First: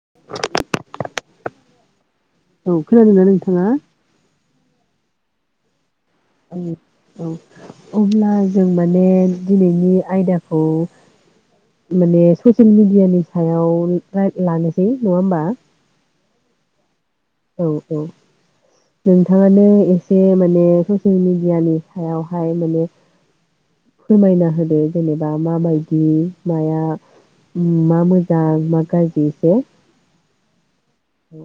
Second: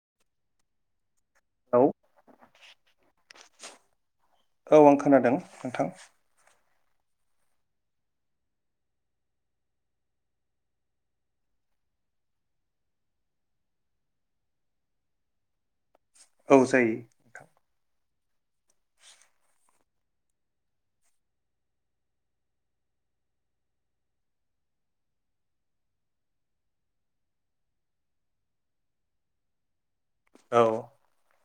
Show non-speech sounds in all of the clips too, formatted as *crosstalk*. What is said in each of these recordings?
*inaudible* औ औ खोनोनादों ना नोंथाङा औ आं खोनादों नोंथां औ अब्ला जों माने दिनैनि आयदाखौ माने ससियेल मिडियानि सायाव लानोसै नङा होमबा औ जायो। औ औ नोंथाङानो एसे माने ससियेल मेडियानि सायावहाय माने फोरमायना होदो जेनेबा माबायदि माया मा मोजां मा गाज्रि एसे औ औ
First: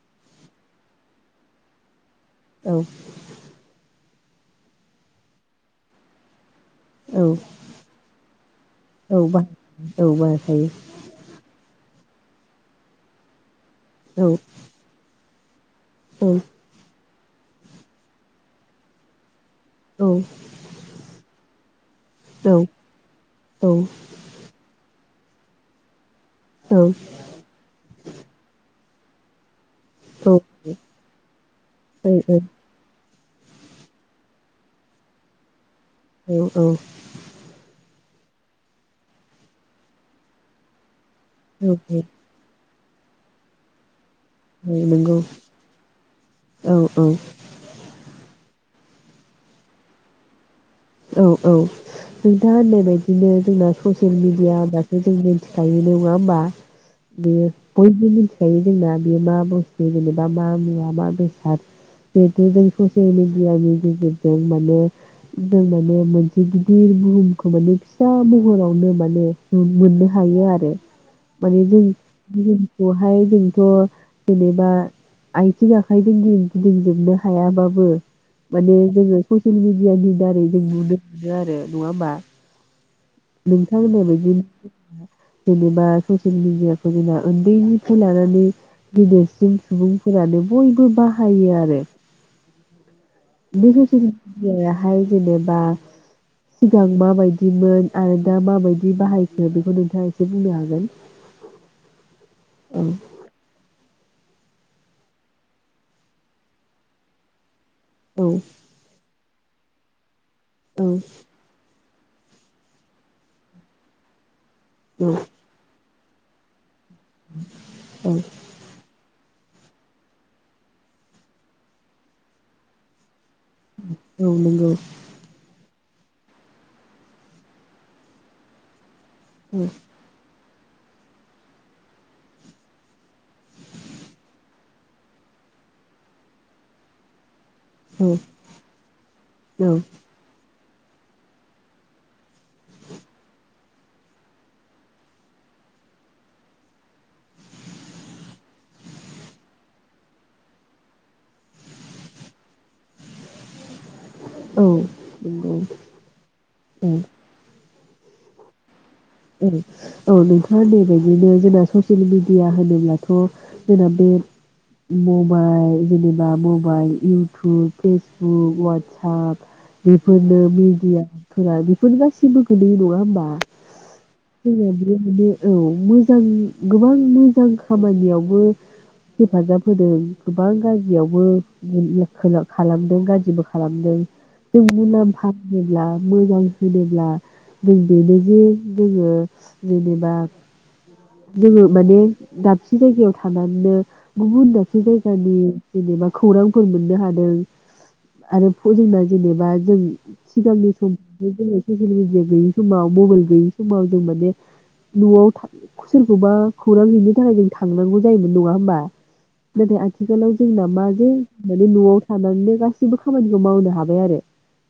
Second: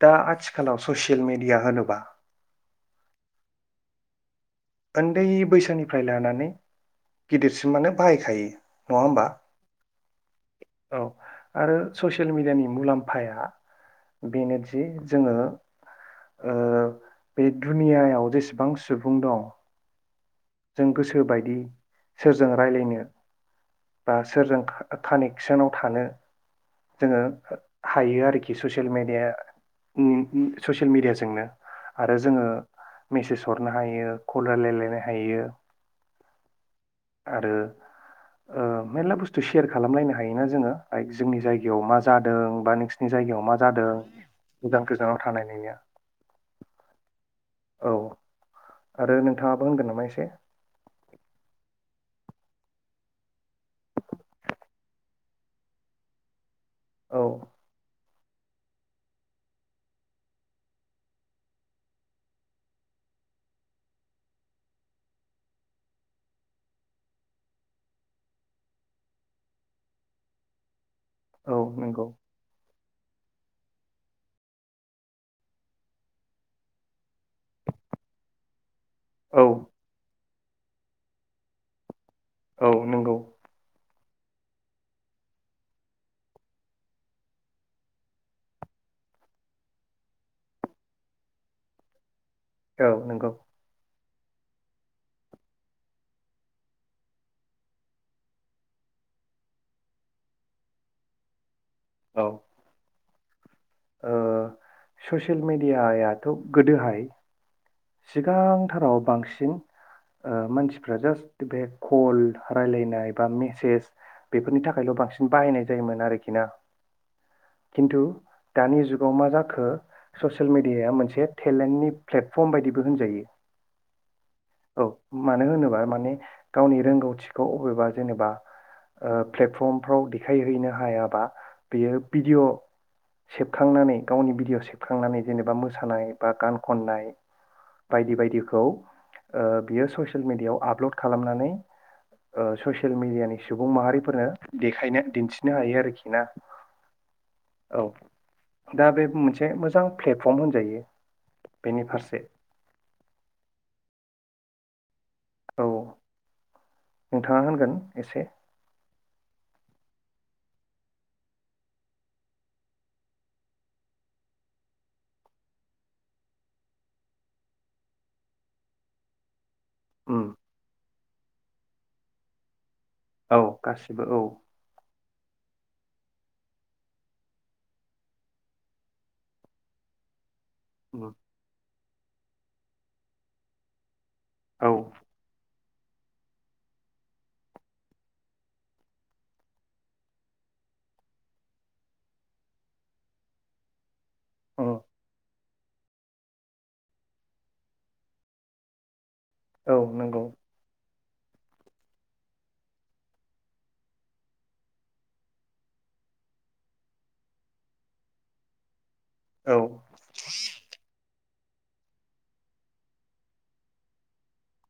दा आथिखालाव ससियेल मेडिया होनोबा औ ओन्दै बैसोनिफ्राय लानानै औ गिदिरसिम मानो बाहायखायो नङा औ होमबा बा औ बाहायखायो औ आरो। ससियेल मिडियानि मुलाम्फाया औ बेनो जि जोङो औ ओ बे दुनियायाव जेसेबां सुबुं दं औ जों गोसोबायदि सोरजों औ रायलायनो बा सोरजों कानेक्सनाव थानो जोङो हायो आरोखि ससे सेल मिडिया ससियेल मिडियाजोंनो आरो जोङो मेसेज हरनो हायो कल रायलायलायनो हायो औ औ मेर्ला बुस्थु सेयार खालामलायनो हायोना जोङो। जोंनि औ जायगायाव मा जादों बा नों जायगायाव मा जादों गोजान गोजानाव नंगौ थानायनिनो औ औ औ आरो नोंथाङाबो होनगोन नामा एसे औ औ नोंथाङा होननाय बायदिनो जोंना ससियेल मिडिया होनोमबासो जों मिथिखायोन नङा होमबा औ बे बयबो *unintelligible* जोंना बे मा बुस्थु जेनेबा मा मुवा मा बेसाद बेथ' जों ससेयेल मेडियानि गेजेरजों माने जों माने मोनसे गिदिर बुहुमखौ माने फिसा महरावनो माने मोननो हायो आरो औ मानि जों नंगौ बेवहाय जोंथ' जेनेबा आथिं आखाइजों गिदिं गिदिंजोबनो हायाबाबो माने जोङो औ ससियेल मिडियानि दारै जों नुनो मोनो आरो नङा होमा? नोंगौ *unintelligible* बायदि जेनेबा ससिल मिडियाखौ जों उन्दैखौ लानानै गेदेरसिन सुबुंफोरानो बयबो बाहायो आरो औ नंगौ *unintelligible* *unintelligible* जेनेबा सिगां माबायदिमोन आरो दा माबायदि बाहायखो बेखौ नोंथाङा एसे बुंनो हागोन औ औ ओ ससियेल मेडियायाथ' गोदोहाय औ सिगांथाराव बांसिन *unintelligible* ओ औ मानसिफ्रा जास्ट बे कल राय्लायनाय बा मेसेज बेफोरनि थाखायल' बांसिन बाहायनाय जायोमोन। आरोखि ना खिन्थु औ दानि जुगाव माजा खो ससियेल मिडिया मोनसे टेलेन्टनि प्लेक। फ्रम बायदिबो होनजायो। *unintelligible* औ मानो होनोबा माने गावनि रोंगौथिखौ अबेबा जेनेबा ओयो औ प्लेटफ्रमफ्राव देखायहैनो हायाबा बेयो भिडिय' सेबखांनानै गावनि भिडिय' सेबखांनानै जेनेबा मोसानाय बा गान खननाय। औ बायदि बायदिखौ ओ औ बेयो ससियेल मेडि याव आपल'ड खालामनानै ओ ससियेल मेडियानि सुबुं माहारिफोरनो देखायनो दिन्थिनो हायो आरोखि ना औ दा बे मोनसे मोजां प्लेटफर्म होनजायो बेनि फारसे। औ। नंगौ औ औ। नोंथाङा होनगोन एसे उम औ नोंथाङा बे बायदिनो जोंना ससियेल मेडिया होनोब्लाथ' जोंना बे मबाइल जेनेबा mobile YouTube Facebook WhatsApp um बेफोरनो मिडिया फुरा बेफोर गासिबो गोलैयो नङा? औ गासिबो। औ दिनैबो माने औ। मोजां गोबां मोजां खामानियावबो हेफाजाब होदों। गोबां उम गाज्रियावबो बुंला खोलो खालामदों गाज्रिबो खालामदों। औ जोंनि नाम फाब होनोब्ला मोजां होनोब्ला जों बेनो जे दोङो जेनेबा जोङो माने दाबसे जायगायाव थानानो गुबुन उम दाबसे जायगानि जेनेबा खौरांफोर मोननो हादों आरोथ' जोंनाय जेनेबा जों औ नंगौ थिगांनिफ *unintelligible* खौ सोरखौबा खौरां हैनो थाखाय जों थांनांगौ जायोमोन नङा होमबा? औ नाथाय आथिखालाव जों नामा जे माने न'आव थानानैनो गासैबो खामानिखौ मावनो हाबाय आरो।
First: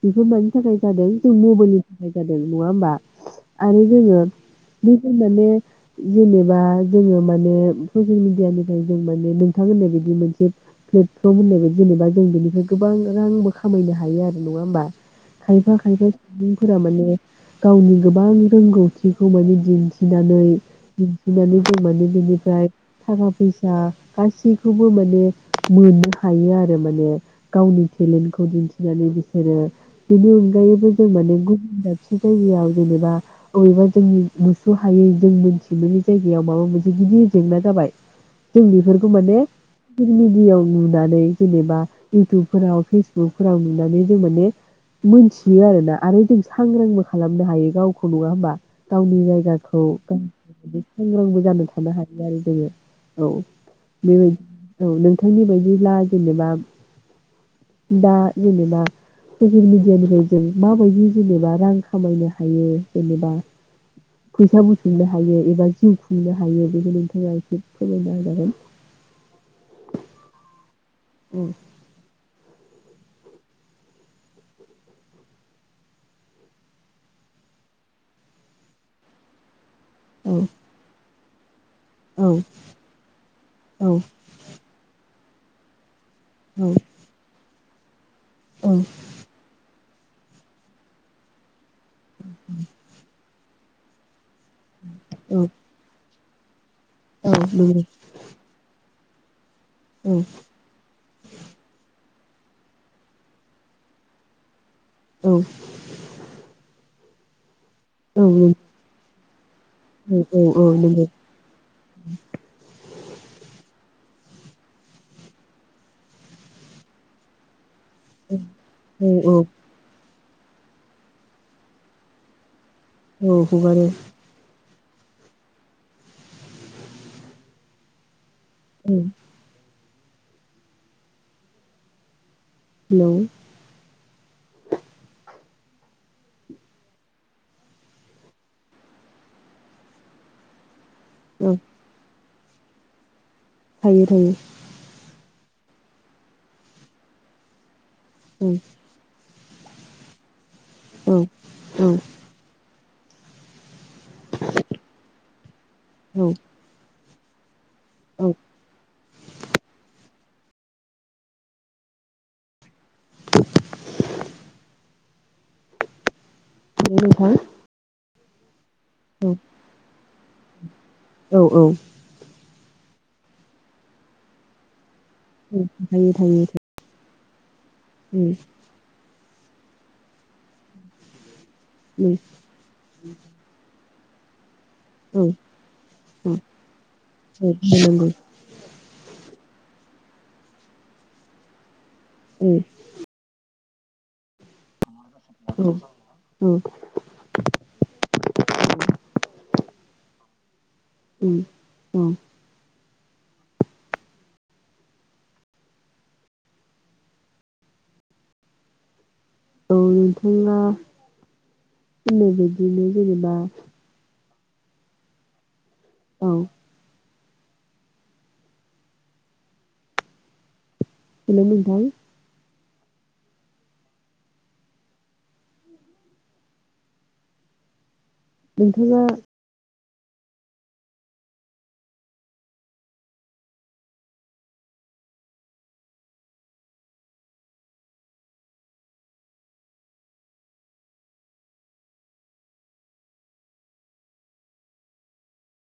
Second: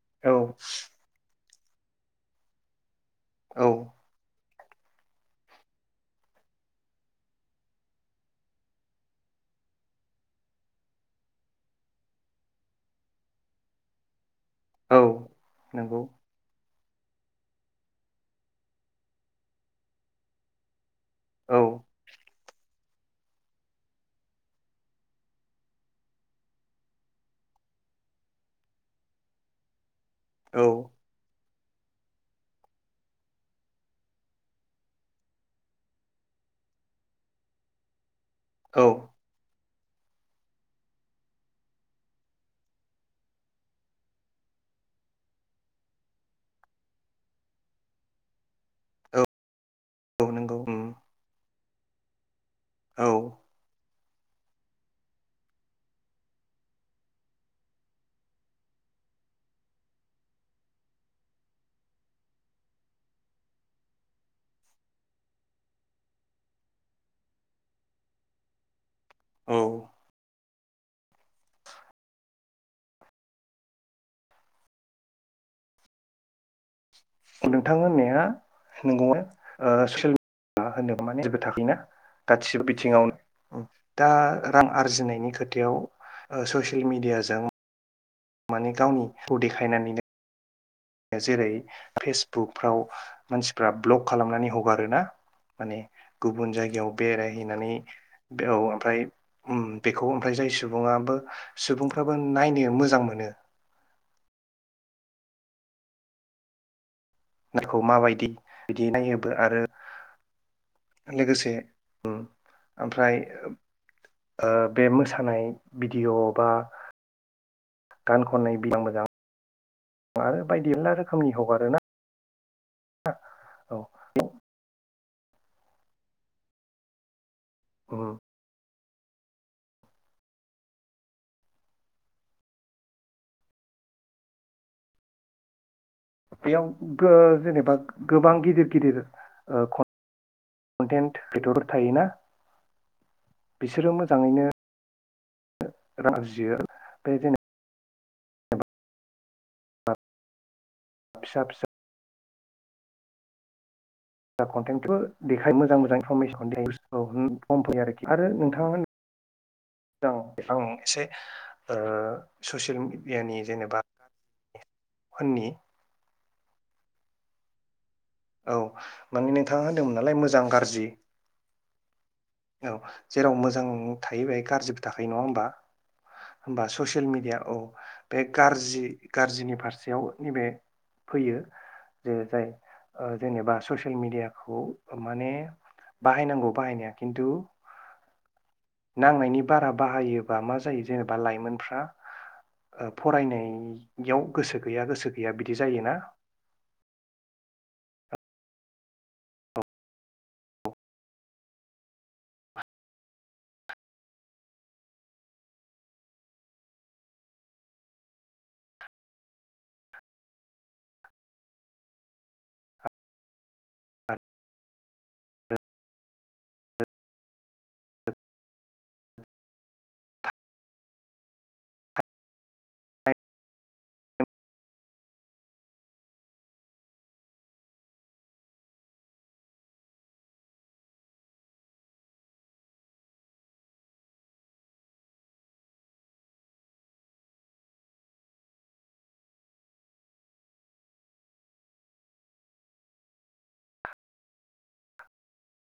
बेफोर औ मानि थाखाय जादों जों मब मोननि थाखाय जादों नङा होमबा? खुब आनि औ जोङो बैफोर माने जेनेबा जोङो माने ससियेल मिडियानिफ्राय जों माने नोंथां होननाय बादि मोनसे प्लेटफर्म होननाय बायदि जेनेबा जों बेनिफ्राय गोबां रांबो खामायनो हायो आरो। नङा होमबा औ खायफा नंगौ खायफा बिदि फोरा माने गावनि गोबां रोंगौथिखौ माने दिन्थिनानै दिन्थिनानै औ दं माने बिनिफ्राय थाखा फैसा गासैखौबो माने मोननो हायो आरो माने गावनि टेलेन्टखौ दिन्थिनानै बिसोरो। बेनि अनगायैबो जों माने गु दाबसे जायगायाव जेनेबा अबेबा जोंनि नुस'हायै जोंनि बिनि जायगायाव माबा मोनसे गिदिर जेंना जाबाय जों औ बेफोरखौ माने ससियेल मिडियायाव नुनानै जेनेबा इउटुबफोराव फेसबुकफोराव नुनानै जों माने मोनथियो आरोना आरो जों सांग्रांबो खालामनो हायो गावखौ नङा होमबा गावनि जायगा औ *unintelligible* नंगौ उम सांग्रांबो जानो माहारियारि जोङो औ। बे औ नोंथांनि बायदिब्ला जेनेबा दा जेनेबा ससियेल मिडियानिफ्राय जों माबायदि जेनेबा रां खामायनो हायो जेनेबा फैसा बुथुमनो हायो हायो एबा जिउ खुंनो हायो बेखौ नोंथाङा एसे फोरमायना होजागोन। औ उम। नोंथां होननाया नंगौना? ओ ससियेल औ मिडिया होनोब माने *unintelligible* औ औ गासिबो बिथिङावनो औ दा रां आरजिनायनि खथियाव औ ससियेल मिडियाजों नंगौ माने गावनि ह देखायनानै जेरै फेसबुकफ्राव मानसिफ्रा ब्लक खालामनानै हगारोना औ माने गुबुन जायगायाव औ बेरायहैनानै औ ओमफ्राय उम बेखौ ओमफ्राय जाय सुबुङाबो सुबुं फोराबो नायनो मोजां मोनो। औ। नखौ माबायदि बिदि नायोब आरो नंगौ लोगोसे उम ओमफ्राय ओ बे मोसानाय भिडिय' बा गान खननाय बिबां औ मोजां आरो बायदि एलला रोखोमनि हगारोना? औ हगारो। औ। औ। हेलौ, बेयाव गो जेनेबा गोबां गिदिर गिदिर ओ खन, कनटेन्ट औ बेथ' थायो ना? बिसोरो थायो थायो मोजाङैनो। राजियो बे जेनो। ओम। हा। औ औ दा कन्टेन्टखौ देखाय मोजां मोजां औ इनफरमेसन देखायो। औ हो खम फैयो आरोखि आरो औ नोंथाङा मोजां। फां एसे ओ ससियेल। मैयानि जेनेबा अननि। *unintelligible* औ। माने नोंथाङा होनदोंमोन नालाय मोजां गाज्रि। औ औ औ जेराव मोजां थायो बेहाय गाज्रि थाखायो नङा हम्बा, थायो थायो हम्बा थायो ससे ससियेल मिडिया औ। बे औ गारजि। गाज्रिनि फारसेयाव नैबे फैयो। जे जाय। ओ जेनेबासो। ससियेल मिडियाखौ। औ माने बाहायनांगौ बाहायनाया खिन्थु। होनांगौ औ नांनायनि बारा बाहायोबा मा जायो जेनेबा लाइमोनफ्रा, ओ फरायनाय। याव गोसो गैया गोसो गैया बिदि औ जायोना? औ *unintelligible* उम औ। औ नोंथाङा होननाय बायदिनो जेनेबा औ हेल' नोंथां। *inaudible* नोंथाङा *inaudible*